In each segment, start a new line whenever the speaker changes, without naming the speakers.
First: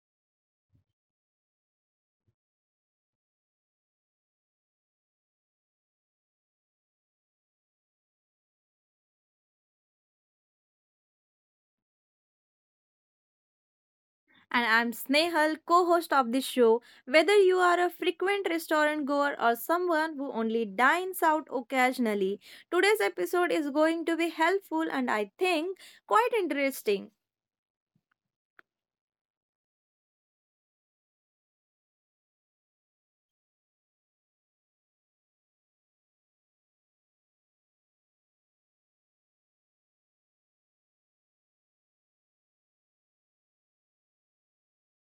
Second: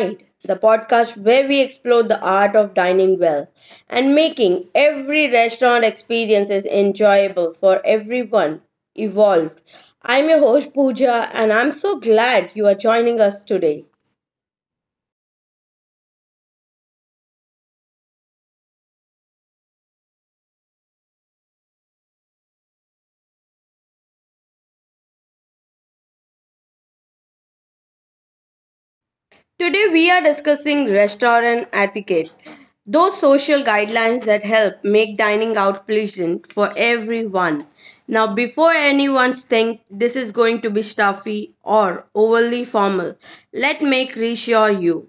Guide, the podcast where we explore the art of dining well and making every restaurant experience is enjoyable for everyone involved. I'm your host, Pooja, and I'm so glad you are joining us today.
And I'm Snehal, co host of this show. Whether you are a frequent restaurant goer or someone who only dines out occasionally, today's episode is going to be helpful and I think quite interesting.
Today we are discussing restaurant etiquette, those social guidelines that help make dining out pleasant for everyone. Now, before anyone think this is going to be stuffy or overly formal, let me reassure you.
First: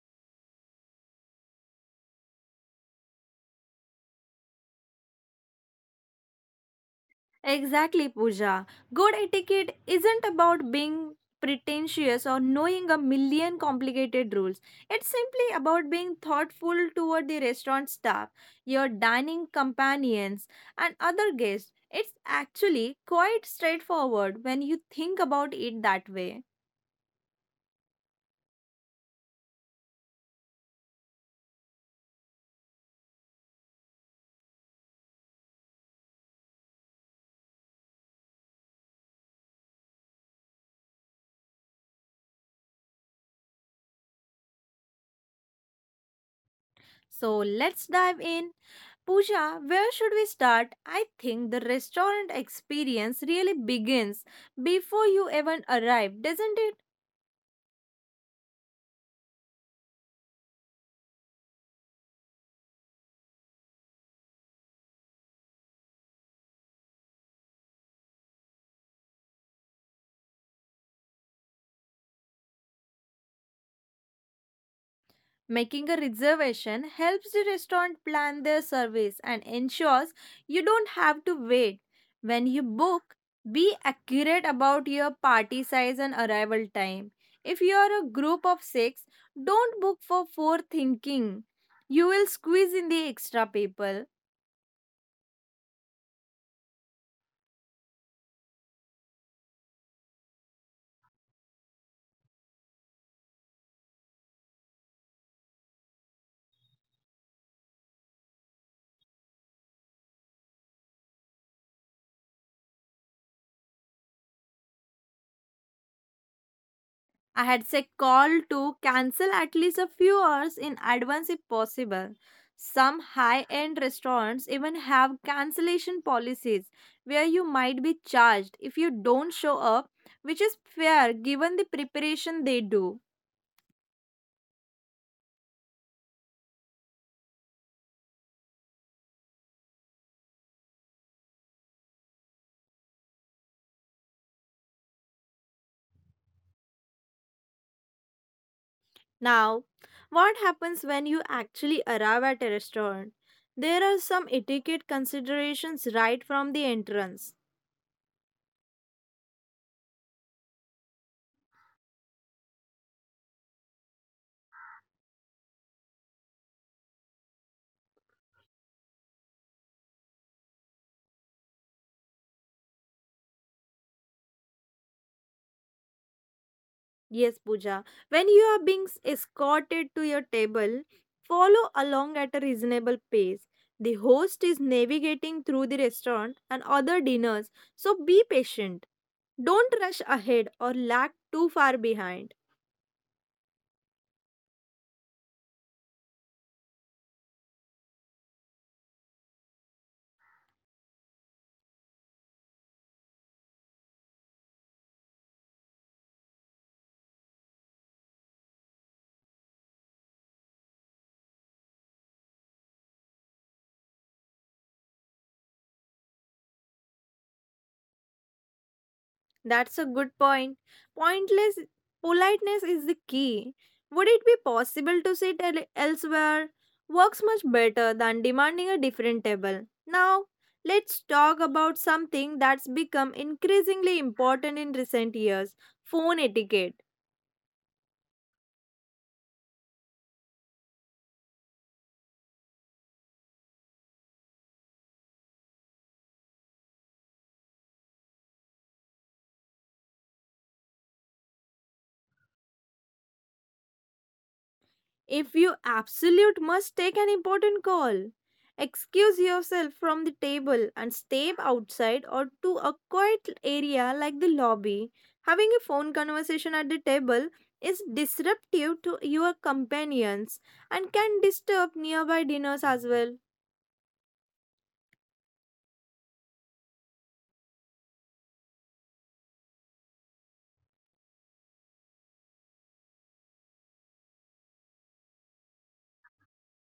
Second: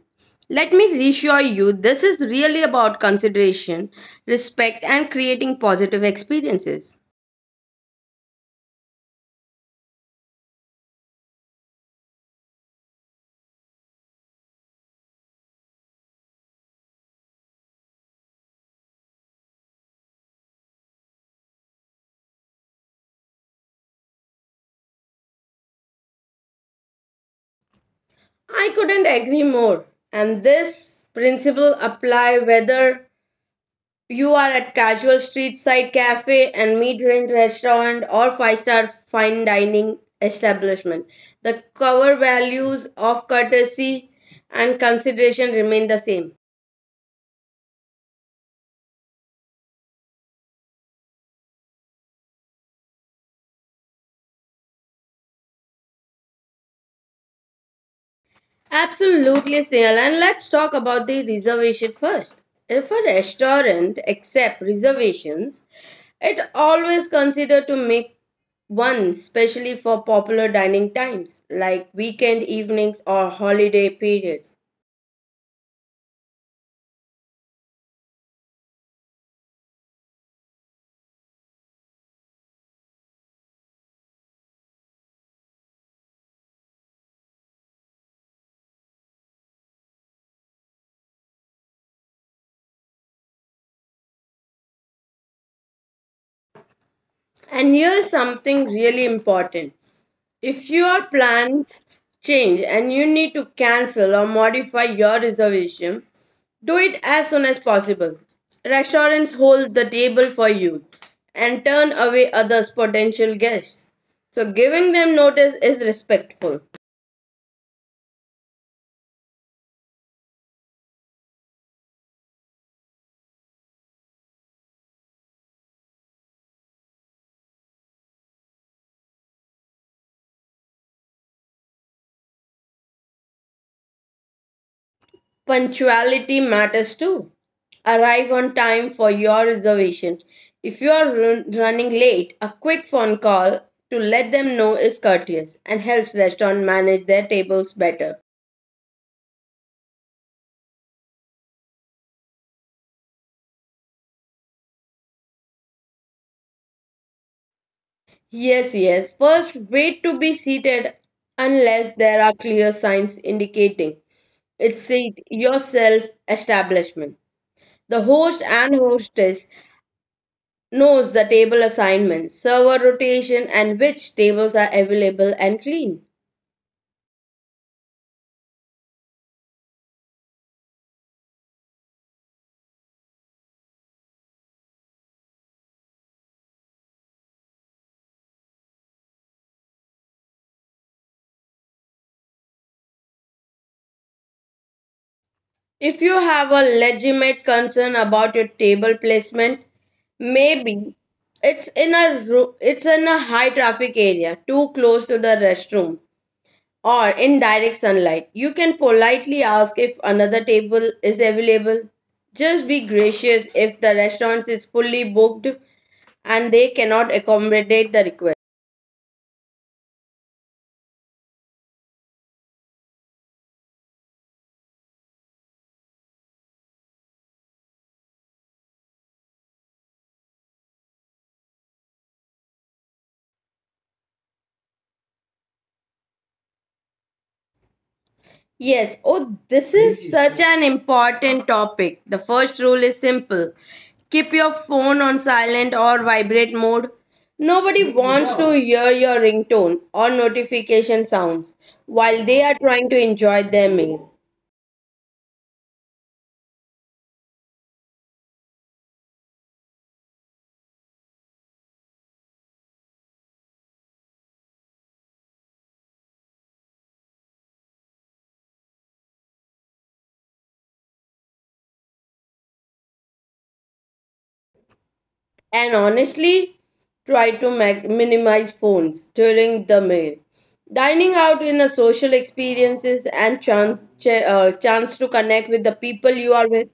This is really about consideration, respect, and creating positive experiences.
Exactly, Pooja. Good etiquette isn't about being pretentious or knowing a million complicated rules. It's simply about being thoughtful toward the restaurant staff, your dining companions, and other guests. It's actually quite straightforward when you think about it that way.
I couldn't agree more. And this principle apply whether you are at casual street side cafe and mid-range restaurant or five-star fine dining establishment. The cover values of courtesy and consideration remain the same.
So let's dive in. Pooja, where should we start? I think the restaurant experience really begins before you even arrive, doesn't it?
Absolutely, Snail. And let's talk about the reservation first. If a restaurant accepts reservations, it always consider to make one, especially for popular dining times like weekend evenings or holiday periods.
Making a reservation helps the restaurant plan their service and ensures you don't have to wait. When you book, be accurate about your party size and arrival time. If you are a group of six, don't book for four thinking. You will squeeze in the extra people.
And here's something really important. If your plans change and you need to cancel or modify your reservation, do it as soon as possible. Restaurants hold the table for you and turn away others potential guests. So giving them notice is respectful.
I had said call to cancel at least a few hours in advance if possible. Some high end restaurants even have cancellation policies where you might be charged if you don't show up, which is fair given the preparation they do.
Punctuality matters too. Arrive on time for your reservation. If you are running late, a quick phone call to let them know is courteous and helps restaurant manage their tables better.
Now, what happens when you actually arrive at a restaurant? There are some etiquette considerations right from the entrance.
Yes, yes. First, wait to be seated unless there are clear signs indicating it's seat yourself establishment. The host and hostess knows the table assignments, server rotation, and which tables are available and clean.
Yes, Pooja. When you are being escorted to your table, follow along at a reasonable pace. The host is navigating through the restaurant and other dinners, so be patient. Don't rush ahead or lag too far behind.
If you have a legitimate concern about your table placement, maybe it's in a high traffic area, too close to the restroom or in direct sunlight. You can politely ask if another table is available. Just be gracious if the restaurant is fully booked and they cannot accommodate the request.
That's a good point. Pointless politeness is the key. Would it be possible to sit elsewhere? Works much better than demanding a different table. Now, let's talk about something that's become increasingly important in recent years, phone etiquette.
Yes. Oh, this is such an important topic. The first rule is simple: keep your phone on silent or vibrate mode. Nobody wants to hear your ringtone or notification sounds while they are trying to enjoy their meal.
If you absolute must take an important call, excuse yourself from the table and step outside or to a quiet area like the lobby. Having a phone conversation at the table is disruptive to your companions and can disturb nearby dinners as well.
And honestly, try to minimize phones during the meal. Dining out in a social experiences and chance to connect with the people you are with.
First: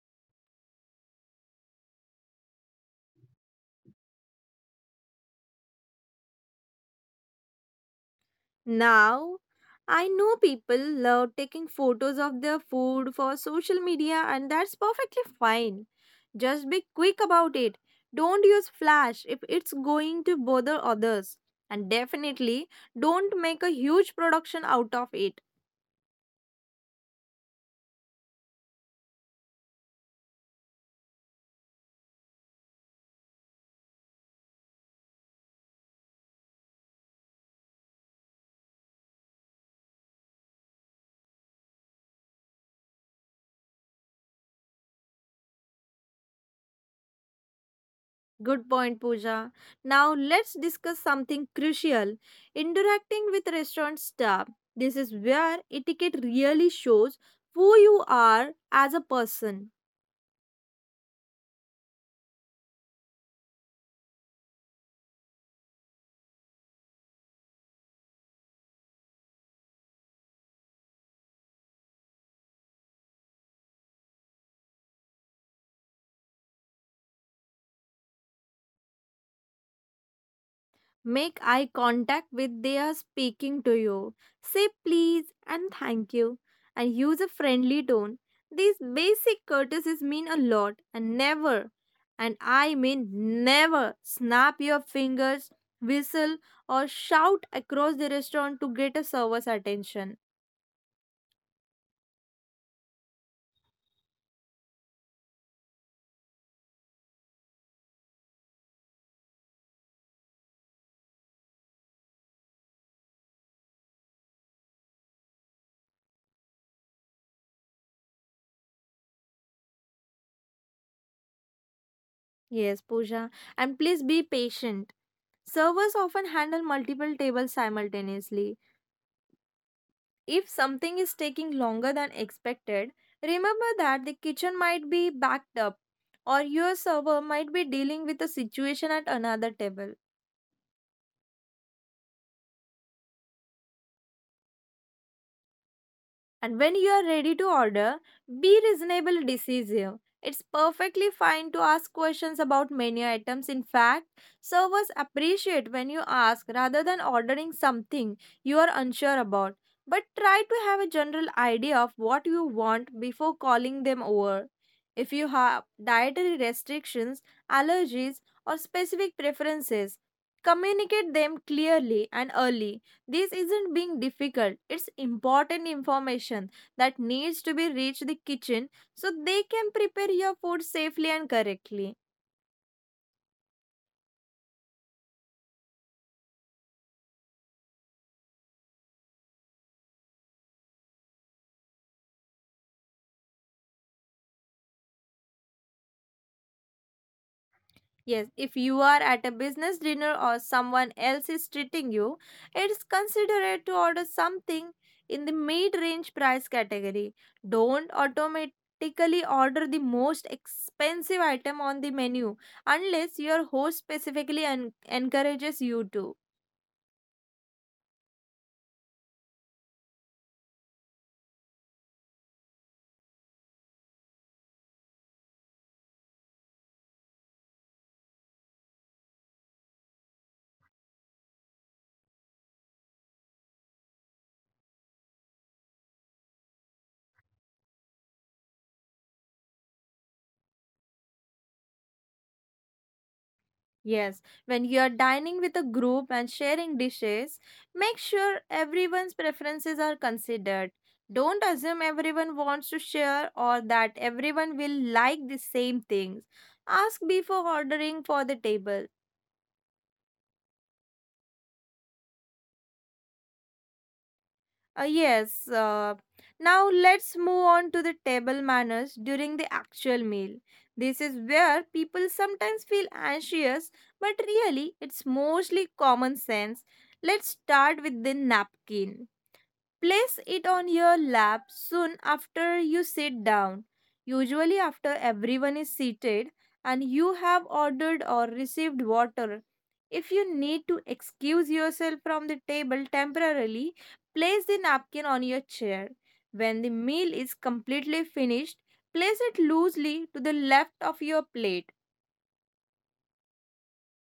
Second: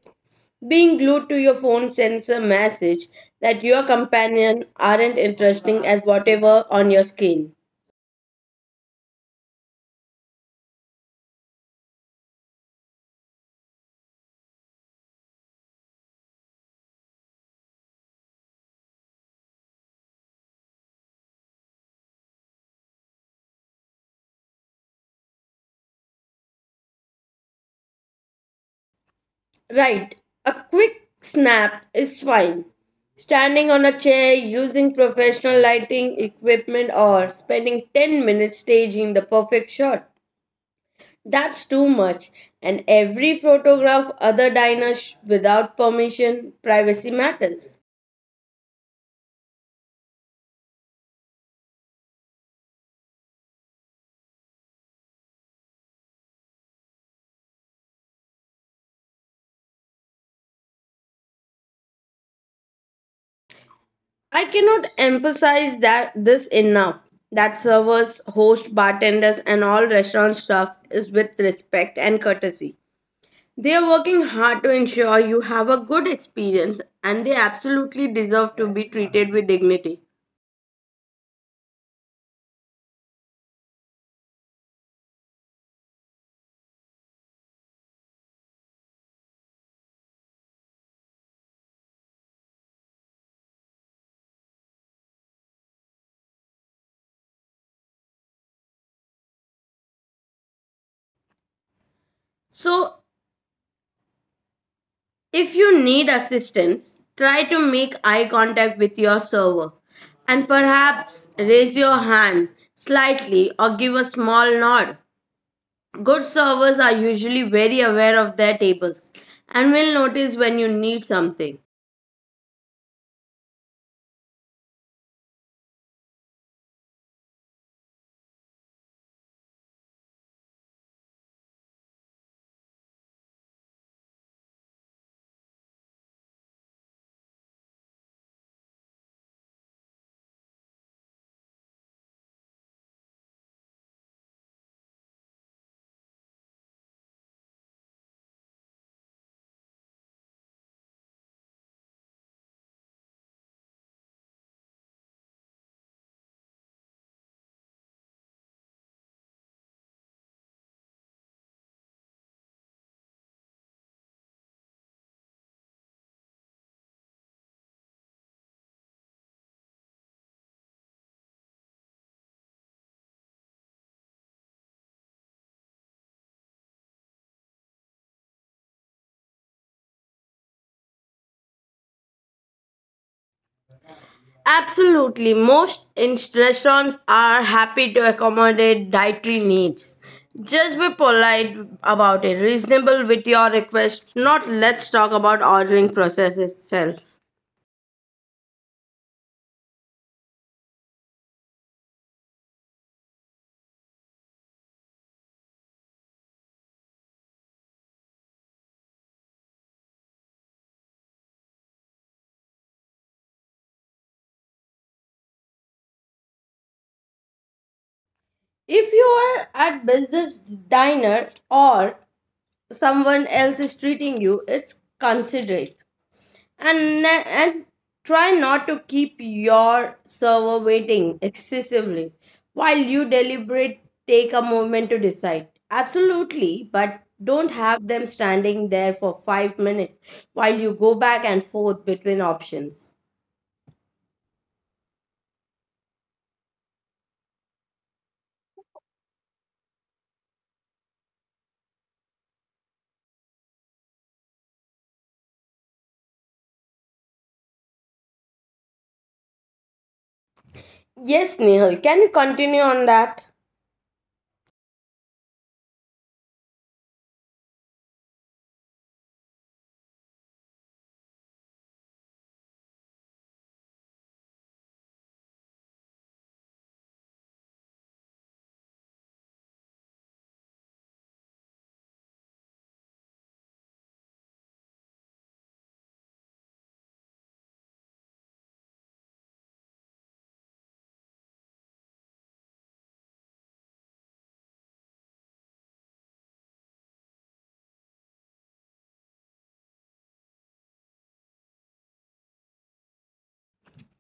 Being glued to your phone sends a message that your companion aren't interesting as whatever on your screen.
Now, I know people love taking photos of their food for social media, and that's perfectly fine. Just be quick about it. Don't use flash if it's going to bother others. And definitely don't make a huge production out of it.
Right, a quick snap is fine. Standing on a chair, using professional lighting equipment, or spending 10 minutes staging the perfect shot. That's too much. And every photograph other diners without permission, privacy matters.
Good point, Pooja. Now, let's discuss something crucial, interacting with restaurant staff. This is where etiquette really shows who you are as a person.
I cannot emphasize that this enough. That servers, hosts, bartenders, and all restaurant staff is with respect and courtesy. They are working hard to ensure you have a good experience, and they absolutely deserve to be treated with dignity.
Make eye contact with they speaking to you. Say please and thank you and use a friendly tone. These basic courtesies mean a lot and never, and I mean never, snap your fingers, whistle, or shout across the restaurant to get a server's attention.
So, if you need assistance, try to make eye contact with your server and perhaps raise your hand slightly or give a small nod. Good servers are usually very aware of their tables and will notice when you need something.
Yes, Pooja. And please be patient. Servers often handle multiple tables simultaneously. If something is taking longer than expected, remember that the kitchen might be backed up or your server might be dealing with a situation at another table. And when you are ready to order, be reasonable decisive. It's perfectly fine to ask questions about menu items. In fact, servers appreciate when you ask rather than ordering something you are unsure about. But try to have a general idea of what you want before calling them over. If you have dietary restrictions, allergies, or specific preferences, communicate them clearly and early. This isn't being difficult. It's important information that needs to be reached the kitchen so they can prepare your food safely and correctly.
Absolutely, most restaurants are happy to accommodate dietary needs. Just be polite about it, reasonable with your request. Not let's talk about ordering process itself.
Yes, if you are at a business dinner or someone else is treating you, it's considerate to order something in the mid-range price category. Don't automatically order the most expensive item on the menu unless your host specifically encourages you to.
If you are at business diner or someone else is treating you, it's considerate. And try not to keep your server waiting excessively while you deliberate. Take a moment to decide absolutely, but don't have them standing there for 5 minutes while you go back and forth between options.
Yes, when you are dining with a group and sharing dishes, make sure everyone's preferences are considered. Don't assume everyone wants to share or that everyone will like the same things. Ask before ordering for the table.
Yes, Nihal, can you continue on that?
Yes, now let's move on to the table manners during the actual meal. This is where people sometimes feel anxious, but really it's mostly common sense. Let's start with the napkin. Place it on your lap soon after you sit down, usually after everyone is seated and you have ordered or received water. If you need to excuse yourself from the table temporarily, place the napkin on your chair. When the meal is completely finished, place it loosely to the left of your plate.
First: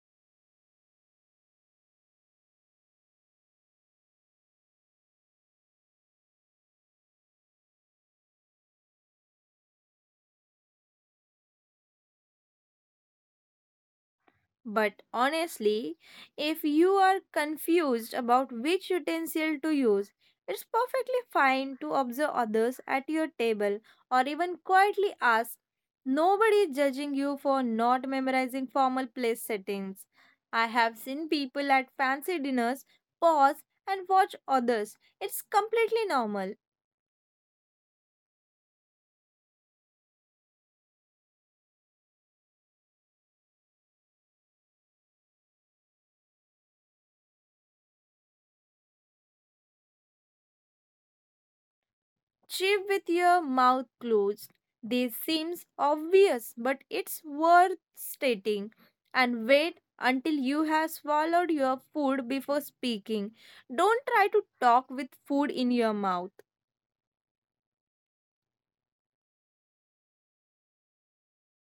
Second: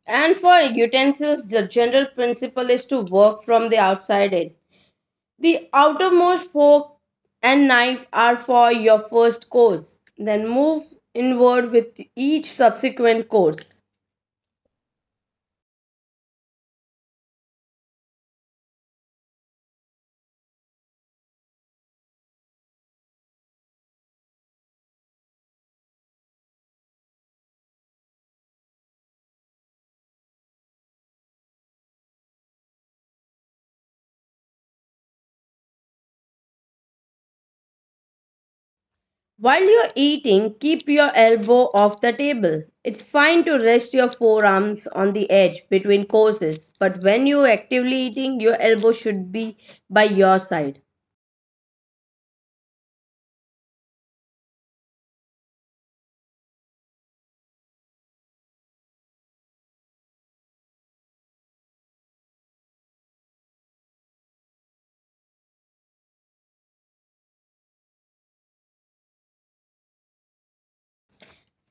And for utensils, the general principle is to work from the outside in. The outermost fork and knife are for your first course. Then move inward with each subsequent course.
But honestly, if you are confused about which utensil to use, it's perfectly fine to observe others at your table or even quietly ask. Nobody is judging you for not memorizing formal place settings. I have seen people at fancy dinners pause and watch others. It's completely normal.
While you're eating, keep your elbow off the table. It's fine to rest your forearms on the edge between courses, but when you're actively eating, your elbow should be by your side.
Chew with your mouth closed. This seems obvious, but it's worth stating. And wait until you have swallowed your food before speaking. Don't try to talk with food in your mouth.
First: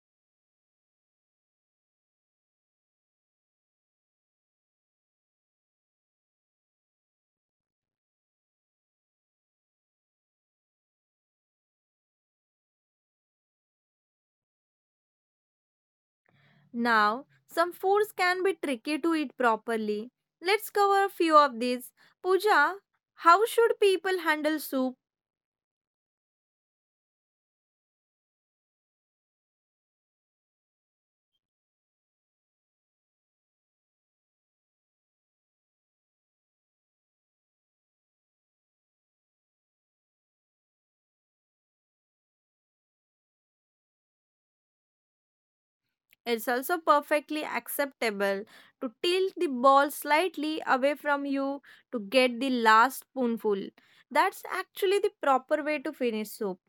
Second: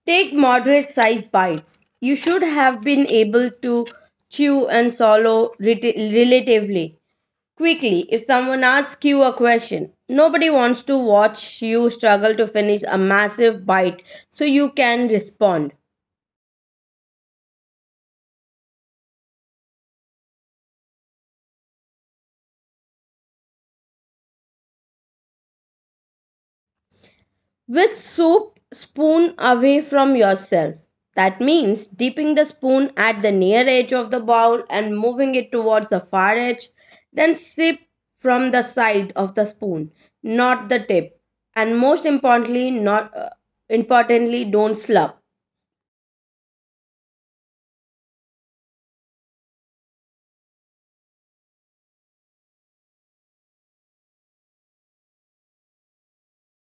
Take moderate sized bites. You should have been able to chew and swallow relatively quickly. If someone asks you a question, nobody wants to watch you struggle to finish a massive bite, so you can respond
Now, some foods can be tricky to eat properly. Let's cover a few of these. Pooja, how should people handle soup?
with soup spoon away from yourself. That means dipping the spoon at the near edge of the bowl and moving it towards the far edge, then sip from the side of the spoon, not the tip. And most importantly, not importantly, don't slurp.
It's also perfectly acceptable to tilt the ball slightly away from you to get the last spoonful. That's actually the proper way to finish soup.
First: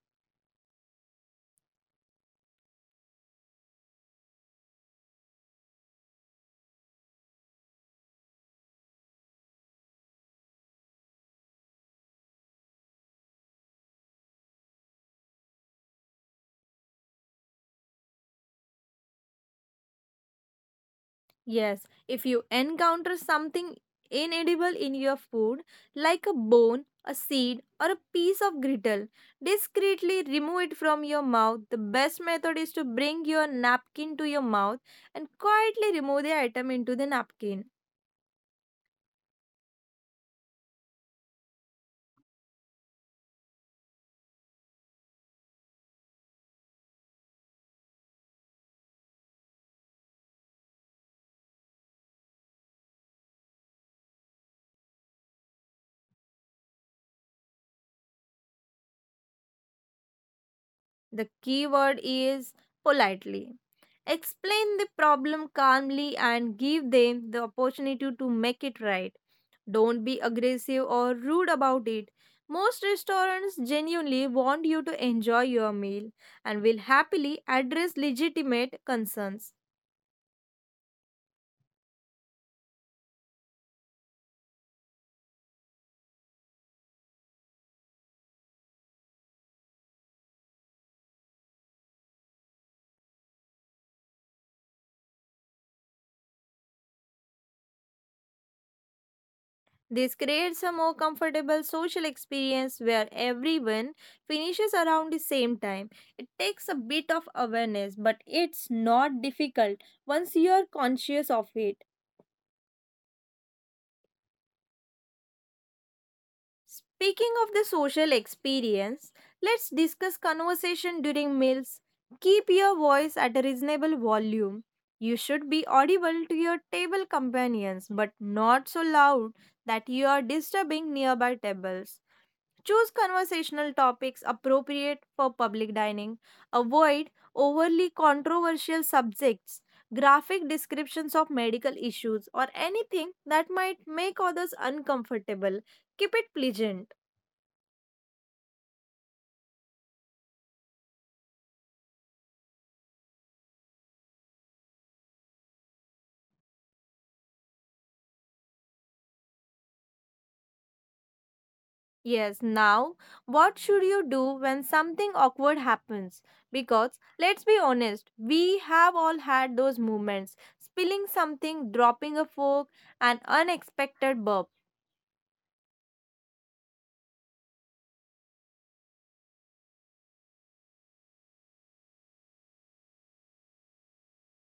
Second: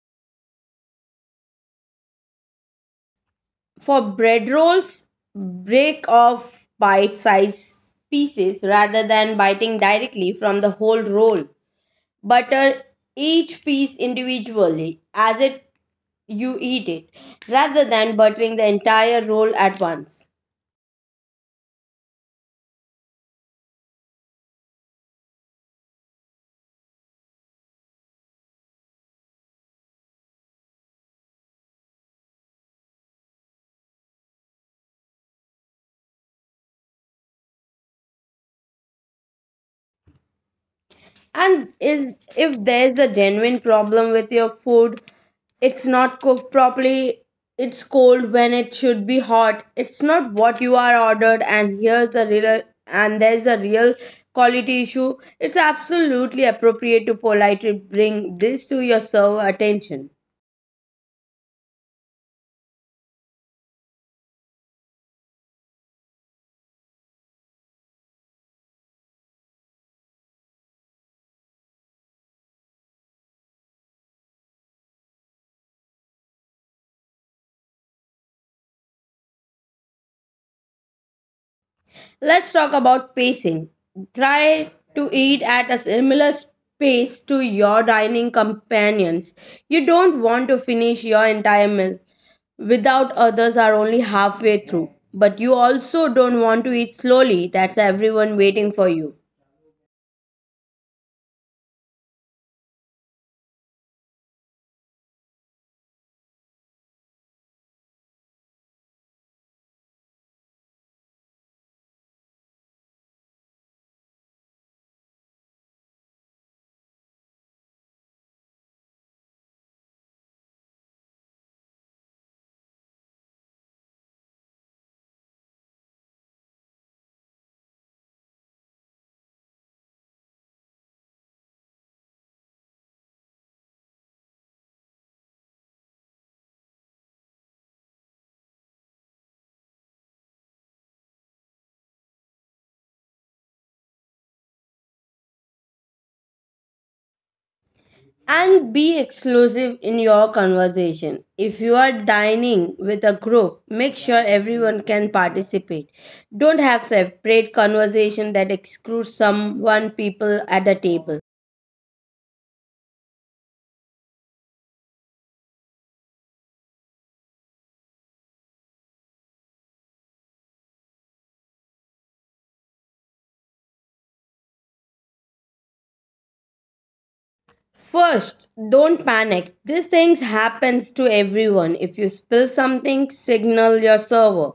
For bread rolls, break off bite sized pieces rather than biting directly from the whole roll. Butter each piece individually as it you eat it rather than buttering the entire roll at once.
Yes, if you encounter something inedible in your food, like a bone, a seed, or a piece of grittle, discreetly remove it from your mouth. The best method is to bring your napkin to your mouth and quietly remove the item into the napkin.
And is if there's a genuine problem with your food, it's not cooked properly, it's cold when it should be hot, it's not what you are ordered, and here's the real and there's a real quality issue, it's absolutely appropriate to politely bring this to your server attention.
The key word is politely. Explain the problem calmly and give them the opportunity to make it right. Don't be aggressive or rude about it. Most restaurants genuinely want you to enjoy your meal and will happily address legitimate concerns.
Let's talk about pacing. Try to eat at a similar pace to your dining companions. You don't want to finish your entire meal without others are only halfway through. But you also don't want to eat slowly, that's everyone waiting for you.
This creates a more comfortable social experience where everyone finishes around the same time. It takes a bit of awareness, but it's not difficult once you are conscious of it. Speaking of the social experience, let's discuss conversation during meals. Keep your voice at a reasonable volume. You should be audible to your table companions, but not so loud that you are disturbing nearby tables. Choose conversational topics appropriate for public dining. Avoid overly controversial subjects, graphic descriptions of medical issues, or anything that might make others uncomfortable. Keep it pleasant.
And be exclusive in your conversation. If you are dining with a group, make sure everyone can participate. Don't have separate conversation that excludes someone people at the table.
Yes, now, what should you do when something awkward happens? Because, let's be honest, we have all had those moments, spilling something, dropping a fork, an unexpected burp.
First, don't panic. These things happens to everyone. If you spill something, signal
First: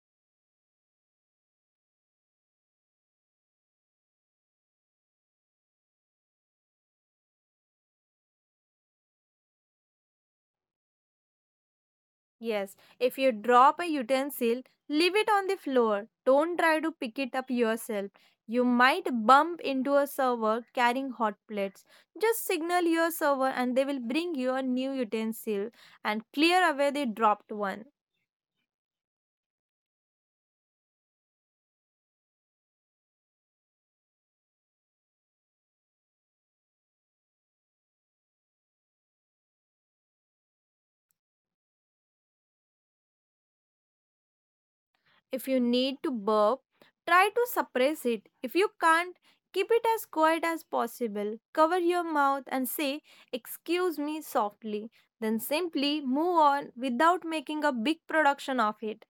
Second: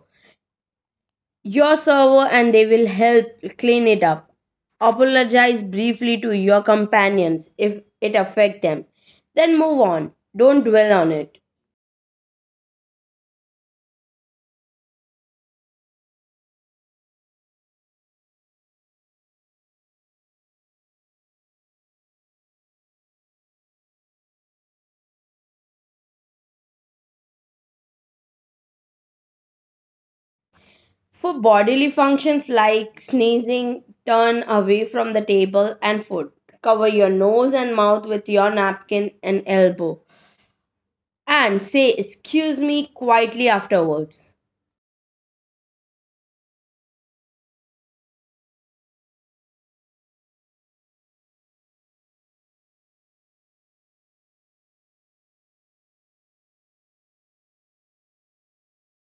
your server, and they will help clean it up. Apologize briefly to your companions if it affect them. Then move on. Don't dwell on it.
Yes, if you drop a utensil, leave it on the floor. Don't try to pick it up yourself. You might bump into a server carrying hot plates. Just signal your server and they will bring you a new utensil and clear away the dropped one.
For bodily functions like sneezing, turn away from the table and food. Cover your nose and mouth with your napkin and elbow, and say excuse me quietly afterwards.
If you need to burp, try to suppress it. If you can't, keep it as quiet as possible. Cover your mouth and say, "Excuse me" softly. Then simply move on without making a big production of it.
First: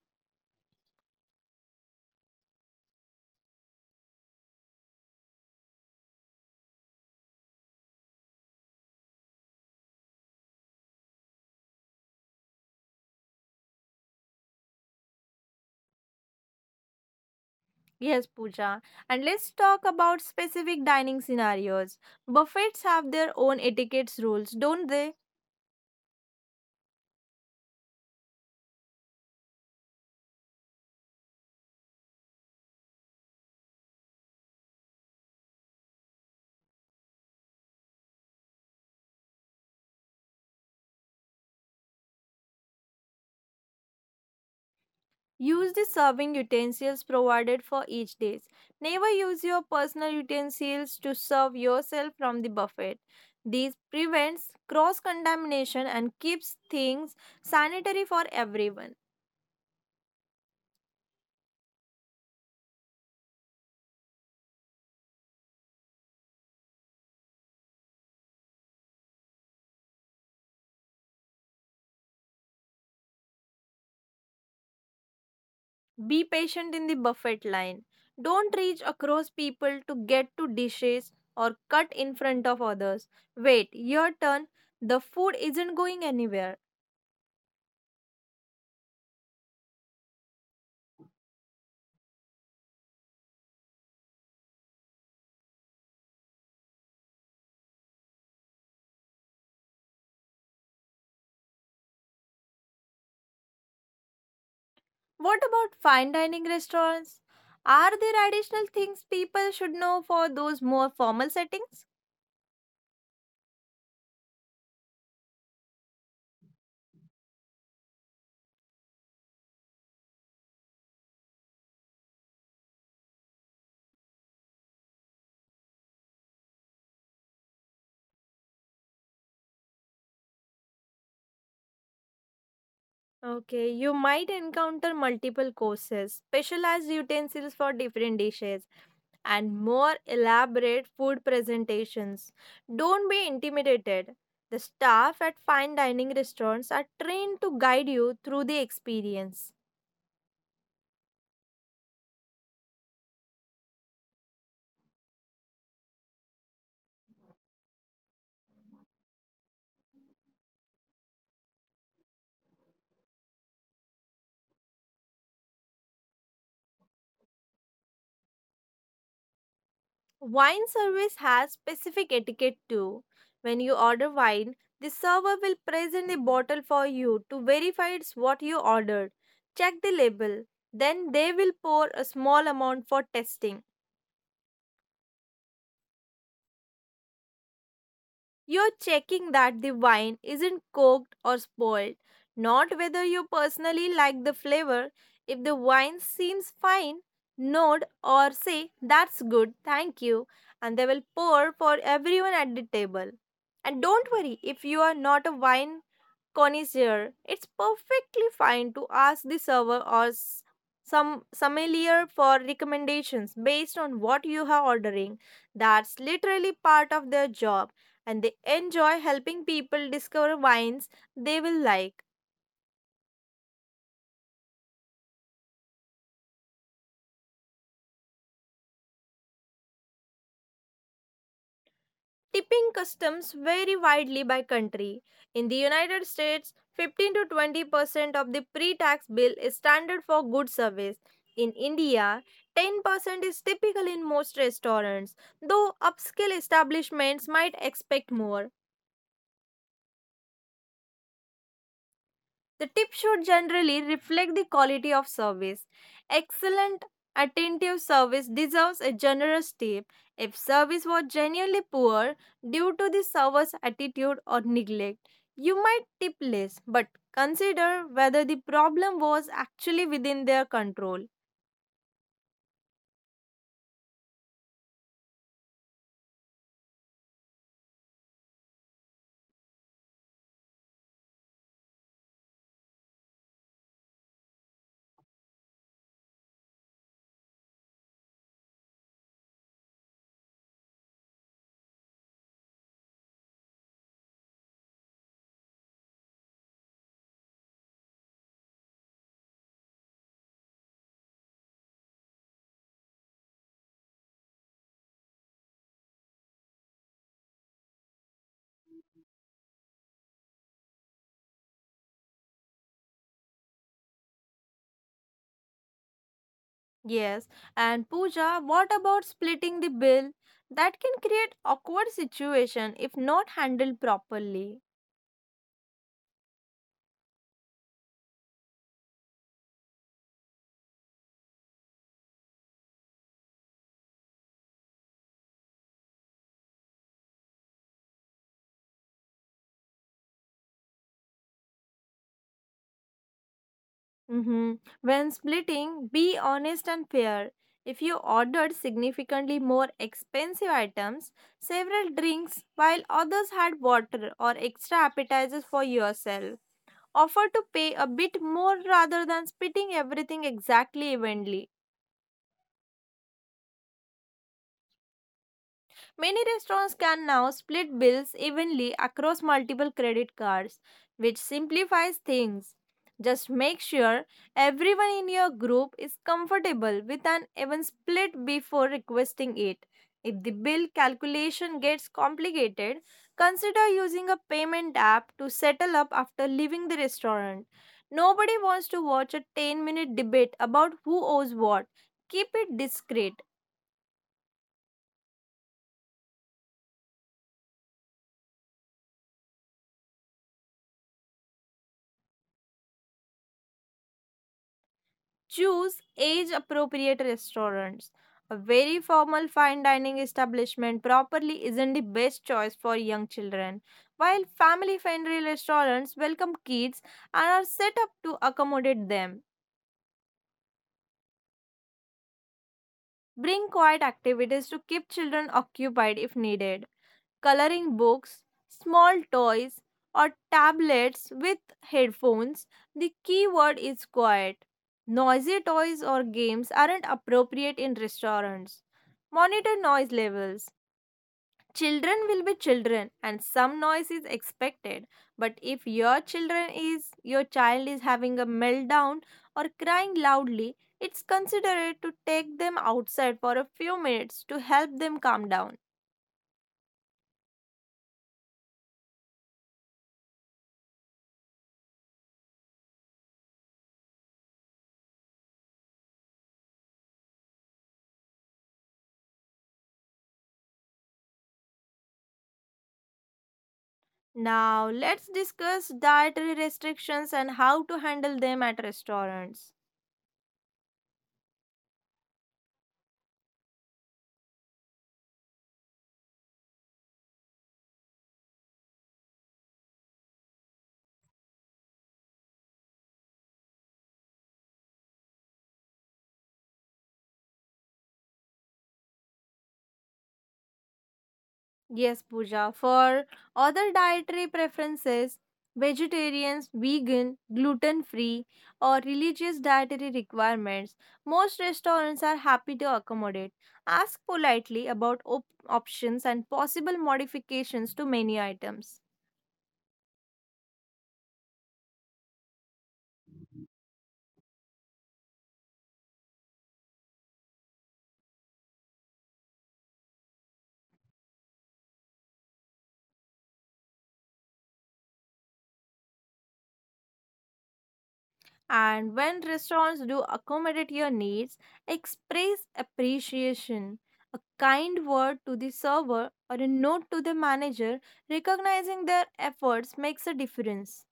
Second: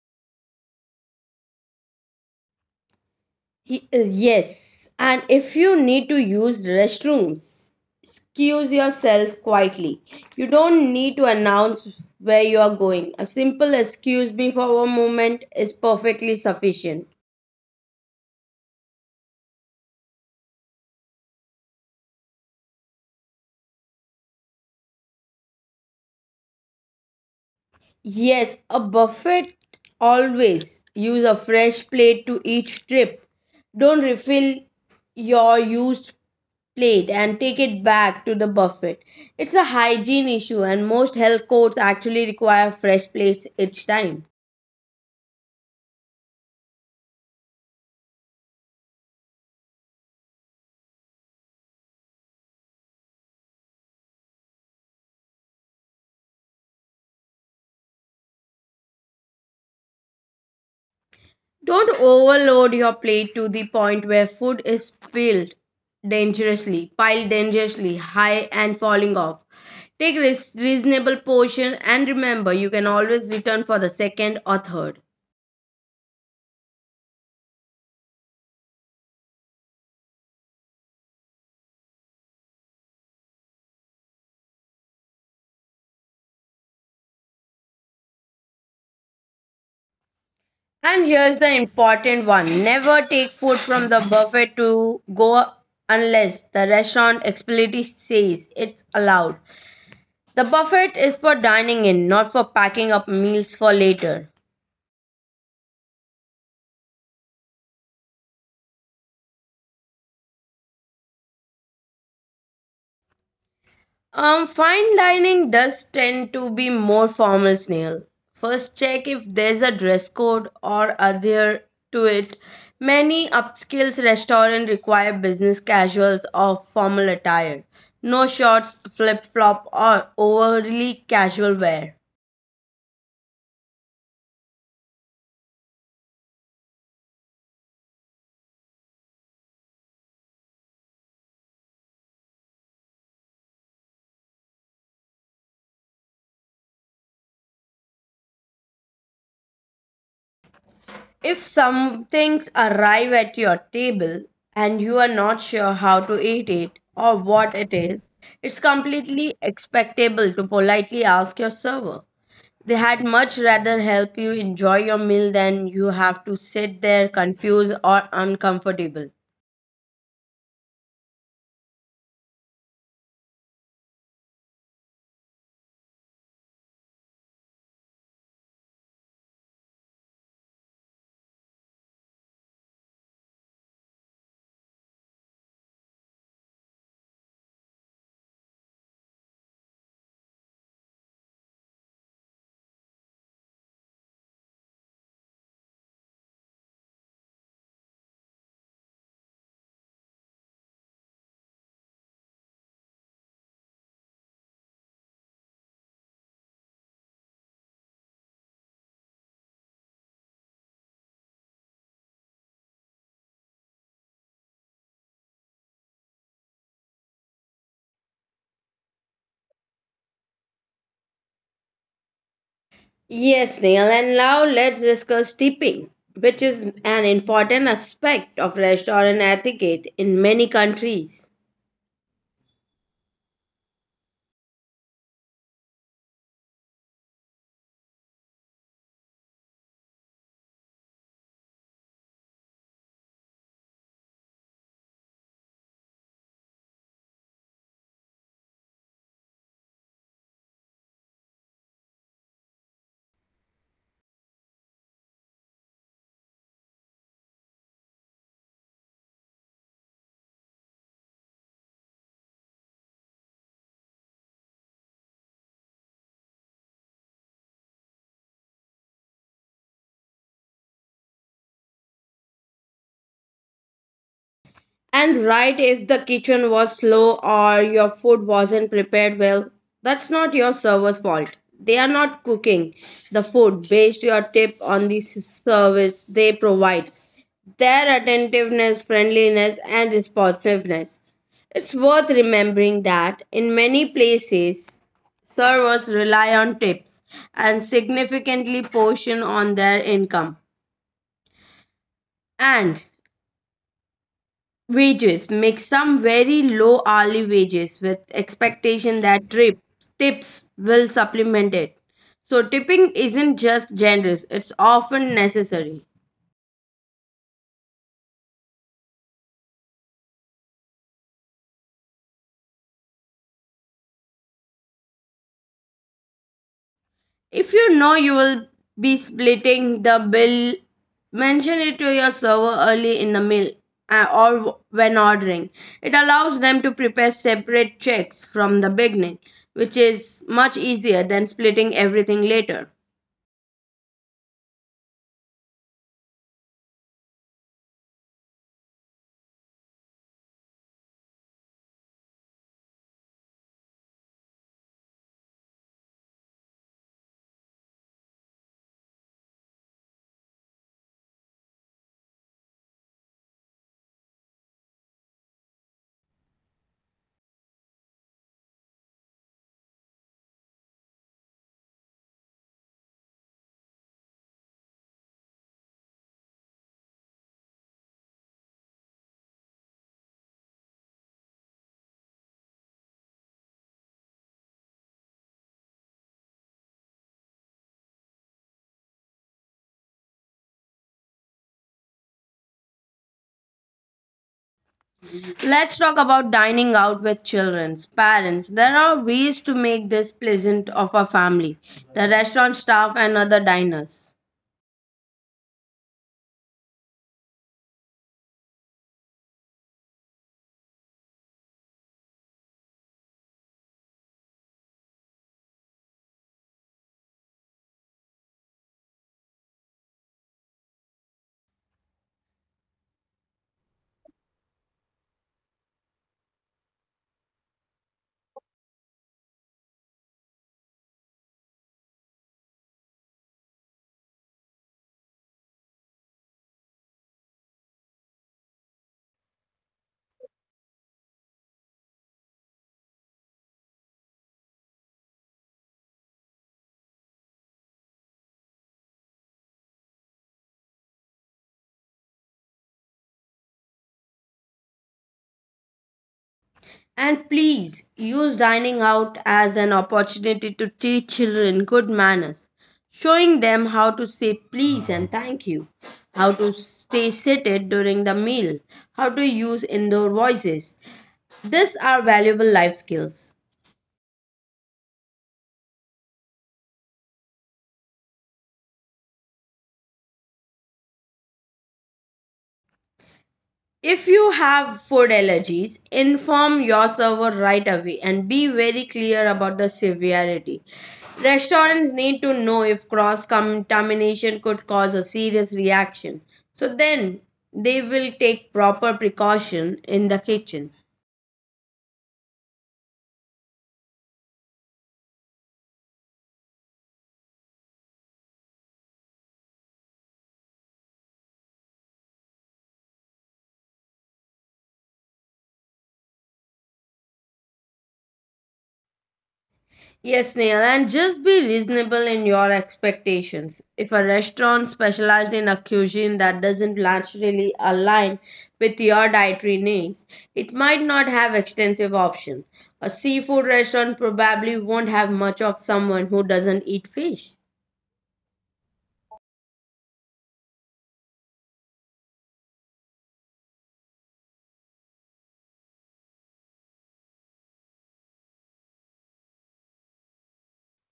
Y- uh, Yes, and if you need to use restrooms, excuse yourself quietly. You don't need to announce where you are going. A simple excuse me for a moment is perfectly sufficient.
Yes, Pooja. And let's talk about specific dining scenarios. Buffets have their own etiquette rules, don't they?
Yes, a buffet, always use a fresh plate to each trip. Don't refill your used plate and take it back to the buffet. It's a hygiene issue and most health codes actually require fresh plates each time.
Use the serving utensils provided for each dish. Never use your personal utensils to serve yourself from the buffet. This prevents cross contamination and keeps things sanitary for everyone.
Don't overload your plate to the point where food is spilled dangerously, piled dangerously high and falling off. Take reasonable portion and remember you can always return for the second or third.
Be patient in the buffet line. Don't reach across people to get to dishes or cut in front of others. Wait, your turn. The food isn't going anywhere.
And here's the important one: never take food from the buffet to go unless the restaurant explicitly says it's allowed. The buffet is for dining in, not for packing up meals for later.
What about fine dining restaurants? Are there additional things people should know for those more formal settings?
Fine dining does tend to be more formal, Snail. First, check if there's a dress code or adhere to it. Many upscale restaurants require business casuals or formal attire. No shorts, flip flop, or overly casual wear.
Okay, you might encounter multiple courses, specialized utensils for different dishes, and more elaborate food presentations. Don't be intimidated. The staff at fine dining restaurants are trained to guide you through the experience.
If some things arrive at your table and you are not sure how to eat it or what it is, it's completely expectable to politely ask your server. They had much rather help you enjoy your meal than you have to sit there confused or uncomfortable.
Wine service has specific etiquette too. When you order wine, the server will present the bottle for you to verify it's what you ordered. Check the label. Then they will pour a small amount for testing. You're checking that the wine isn't coked or spoiled, not whether you personally like the flavor. If the wine seems fine, nod or say, "That's good, thank you," and they will pour for everyone at the table. And don't worry if you are not a wine connoisseur, it's perfectly fine to ask the server or some sommelier for recommendations based on what you are ordering. That's literally part of their job, and they enjoy helping people discover wines they will like.
Yes, Neil, and now let's discuss tipping, which is an important aspect of restaurant etiquette in many countries.
Tipping customs vary widely by country. In the United States, 15 to 20% of the pre tax bill is standard for good service. In India, 10% is typical in most restaurants, though upscale establishments might expect more. The tip should generally reflect the quality of service. Excellent, attentive service deserves a generous tip. If service was genuinely poor due to the server's attitude or neglect, you might tip less, but consider whether the problem was actually within their control.
And right, if the kitchen was slow or your food wasn't prepared well, that's not your server's fault. They are not cooking the food based your tip on the service they provide. Their attentiveness, friendliness, and responsiveness. It's worth remembering that in many places, servers rely on tips and significantly portion on their income. And wages make some very low hourly wages with expectation that tips will supplement it. So tipping isn't just generous, it's often necessary.
Yes, and Pooja, what about splitting the bill? That can create awkward situation if not handled properly.
If you know you will be splitting the bill, mention it to your server early in the meal, or when ordering. It allows them to prepare separate checks from the beginning, which is much easier than splitting everything later.
Mm-hmm. When splitting, be honest and fair. If you ordered significantly more expensive items, several drinks, while others had water or extra appetizers for yourself, offer to pay a bit more rather than splitting everything exactly evenly. Many restaurants can now split bills evenly across multiple credit cards, which simplifies things. Just make sure everyone in your group is comfortable with an even split before requesting it. If the bill calculation gets complicated, consider using a payment app to settle up after leaving the restaurant. Nobody wants to watch a 10-minute debate about who owes what. Keep it discreet.
Let's talk about dining out with children's parents. There are ways to make this pleasant of a family, the restaurant staff and other diners.
Choose age appropriate restaurants. A very formal fine dining establishment properly isn't the best choice for young children, while family friendly restaurants welcome kids and are set up to accommodate them. Bring quiet activities to keep children occupied if needed: coloring books, small toys, or tablets with headphones. The key word is quiet. Noisy toys or games aren't appropriate in restaurants. Monitor noise levels. Children will be children and some noise is expected. But if your children is your child is having a meltdown or crying loudly, it's considerate to take them outside for a few minutes to help them calm down.
And please use dining out as an opportunity to teach children good manners, showing them how to say please and thank you, how to stay seated during the meal, how to use indoor voices. These are valuable life skills.
Now, let's discuss dietary restrictions and how to handle them at restaurants.
If you have food allergies, inform your server right away and be very clear about the severity. Restaurants need to know if cross contamination could cause a serious reaction. So then they will take proper precaution in the kitchen.
Yes, Pooja, for other dietary preferences, vegetarians, vegan, gluten free, or religious dietary requirements, most restaurants are happy to accommodate. Ask politely about options and possible modifications to menu items.
Yes, Neil, and just be reasonable in your expectations. If a restaurant specialized in a cuisine that doesn't naturally align with your dietary needs, it might not have extensive options. A seafood restaurant probably won't have much of someone who doesn't eat fish.
And when restaurants do accommodate your needs, express appreciation. A kind word to the server or a note to the manager recognizing their efforts makes a difference.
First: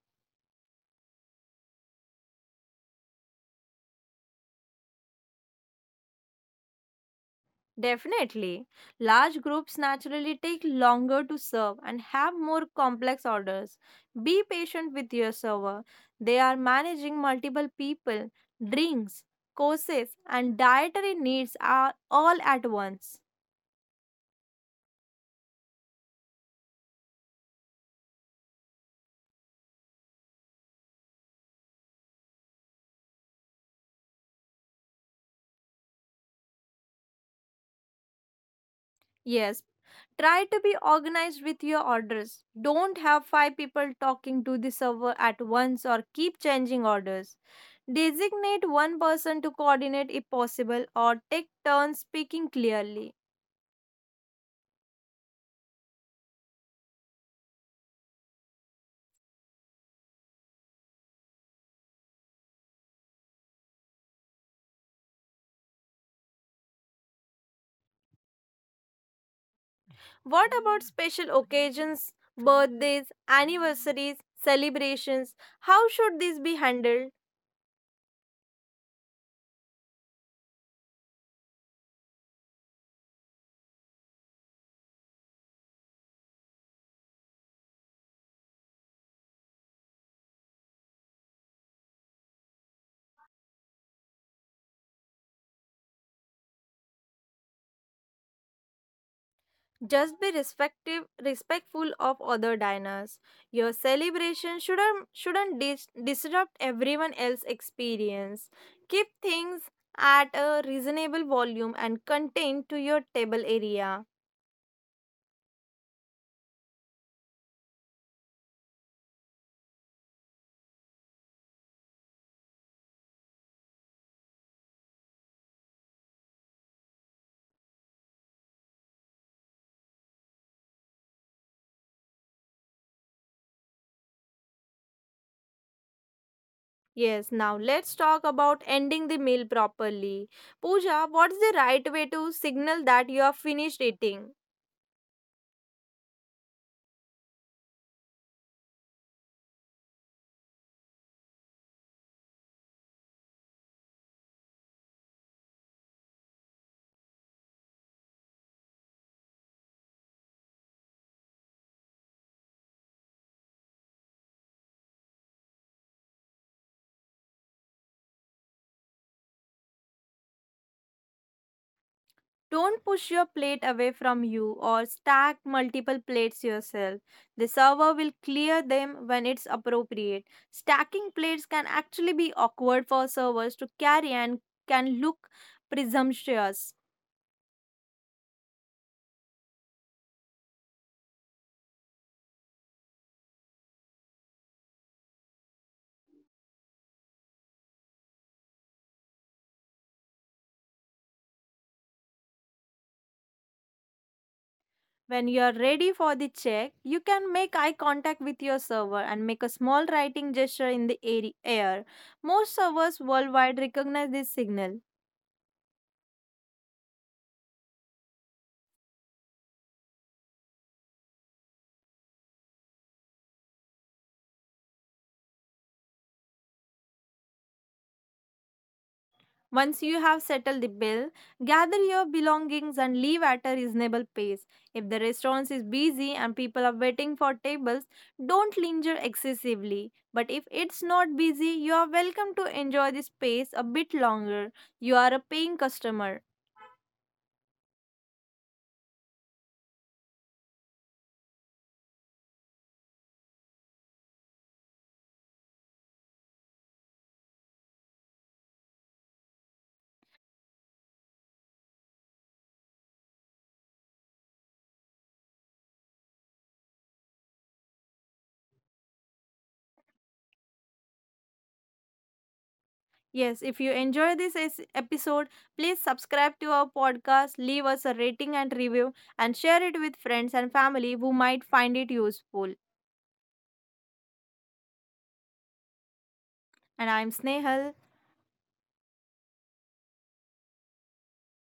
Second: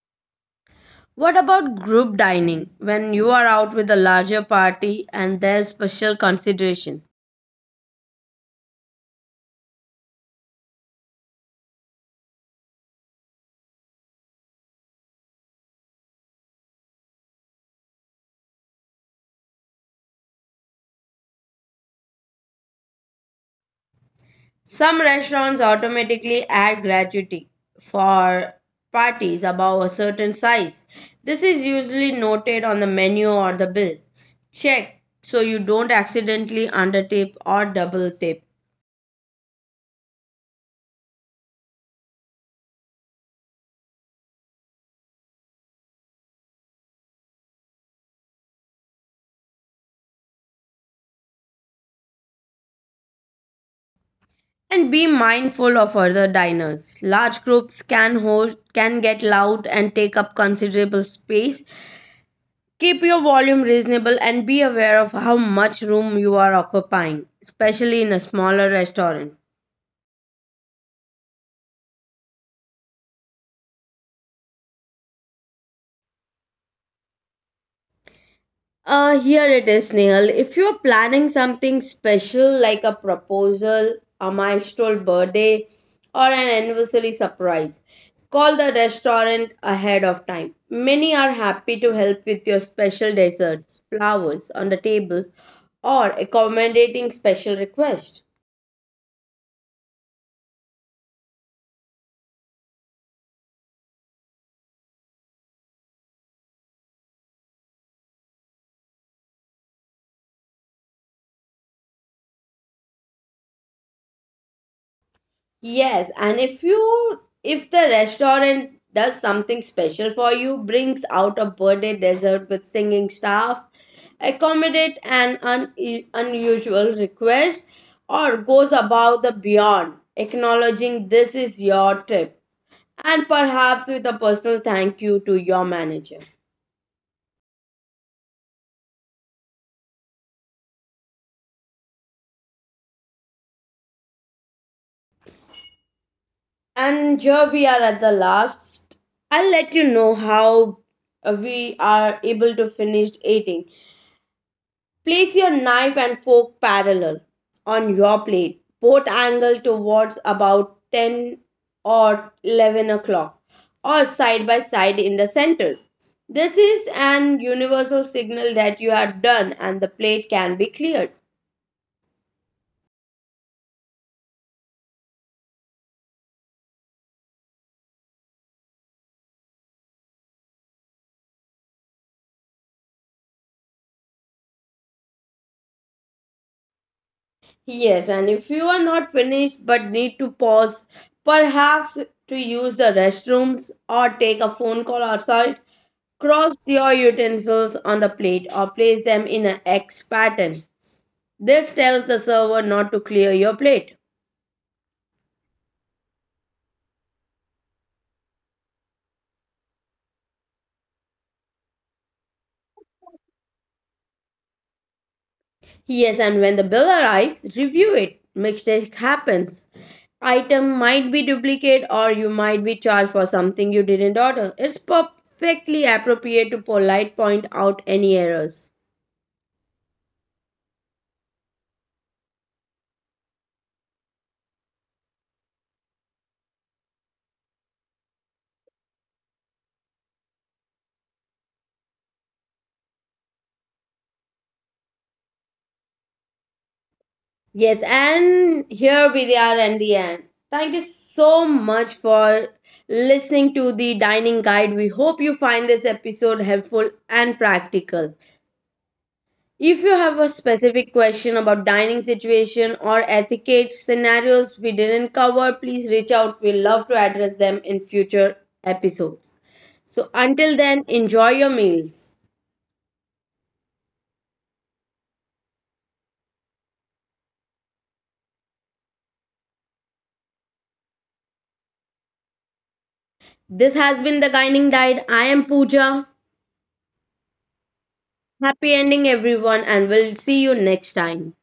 What about group dining? When you are out with a larger party and there's special consideration,
Definitely. Large groups naturally take longer to serve and have more complex orders. Be patient with your server. They are managing multiple people, drinks, courses, and dietary needs are all at once.
some restaurants automatically add gratuity for parties above a certain size. This is usually noted on the menu or the bill. Check so you don't accidentally undertip or double tip.
Yes. Try to be organized with your orders. Don't have five people talking to the server at once or keep changing orders. Designate one person to coordinate if possible or take turns speaking clearly.
And be mindful of other diners. Large groups can hold can get loud and take up considerable space. Keep your volume reasonable and be aware of how much room you are occupying, especially in a smaller restaurant.
What about special occasions, birthdays, anniversaries, celebrations? How should these be handled?
Here it is, Nehal. If you're planning something special like a proposal, a milestone birthday, or an anniversary surprise, call the restaurant ahead of time. Many are happy to help with your special desserts, flowers on the tables, or accommodating special requests.
Just be respectful of other diners. Your celebration shouldn't disrupt everyone else's experience. Keep things at a reasonable volume and contained to your table area.
Yes, and if you if the restaurant does something special for you, brings out a birthday dessert with singing staff, accommodate an unusual request, or goes above the beyond, acknowledging this is your trip, and perhaps with a personal thank you to your manager.
Yes, now let's talk about ending the meal properly. Pooja, what's the right way to signal that you are finished eating?
And here we are at the last. I'll let you know how we are able to finish eating. Place your knife and fork parallel on your plate, both angled towards about 10 or 11 o'clock, or side by side in the center. This is an universal signal that you are done and the plate can be cleared.
Don't push your plate away from you or stack multiple plates yourself. The server will clear them when it's appropriate. Stacking plates can actually be awkward for servers to carry and can look presumptuous.
Yes, and if you are not finished but need to pause, perhaps to use the restrooms or take a phone call outside, cross your utensils on the plate or place them in an X pattern. This tells the server not to clear your plate.
When you're ready for the check, you can make eye contact with your server and make a small writing gesture in the air. Most servers worldwide recognize this signal.
Yes, and when the bill arrives, review it. Mistake happens. Item might be duplicate or you might be charged for something you didn't order. It's perfectly appropriate to polite point out any errors.
Once you have settled the bill, gather your belongings and leave at a reasonable pace. If the restaurant is busy and people are waiting for tables, don't linger excessively. But if it's not busy, you are welcome to enjoy the space a bit longer. You are a paying customer.
Yes, and here we are at the end. Thank you so much for listening to the dining guide. We hope you find this episode helpful and practical. If you have a specific question about dining situation or etiquette scenarios we didn't cover, please reach out. We'll love to address them in future episodes. So until then, enjoy your meals.
Yes, if you enjoy this episode, please subscribe to our podcast, leave us a rating and review, and share it with friends and family who might find it useful.
This has been the Dining Diet. I am Pooja.
And I'm Snehal.
Happy ending, everyone, and we'll see you next time.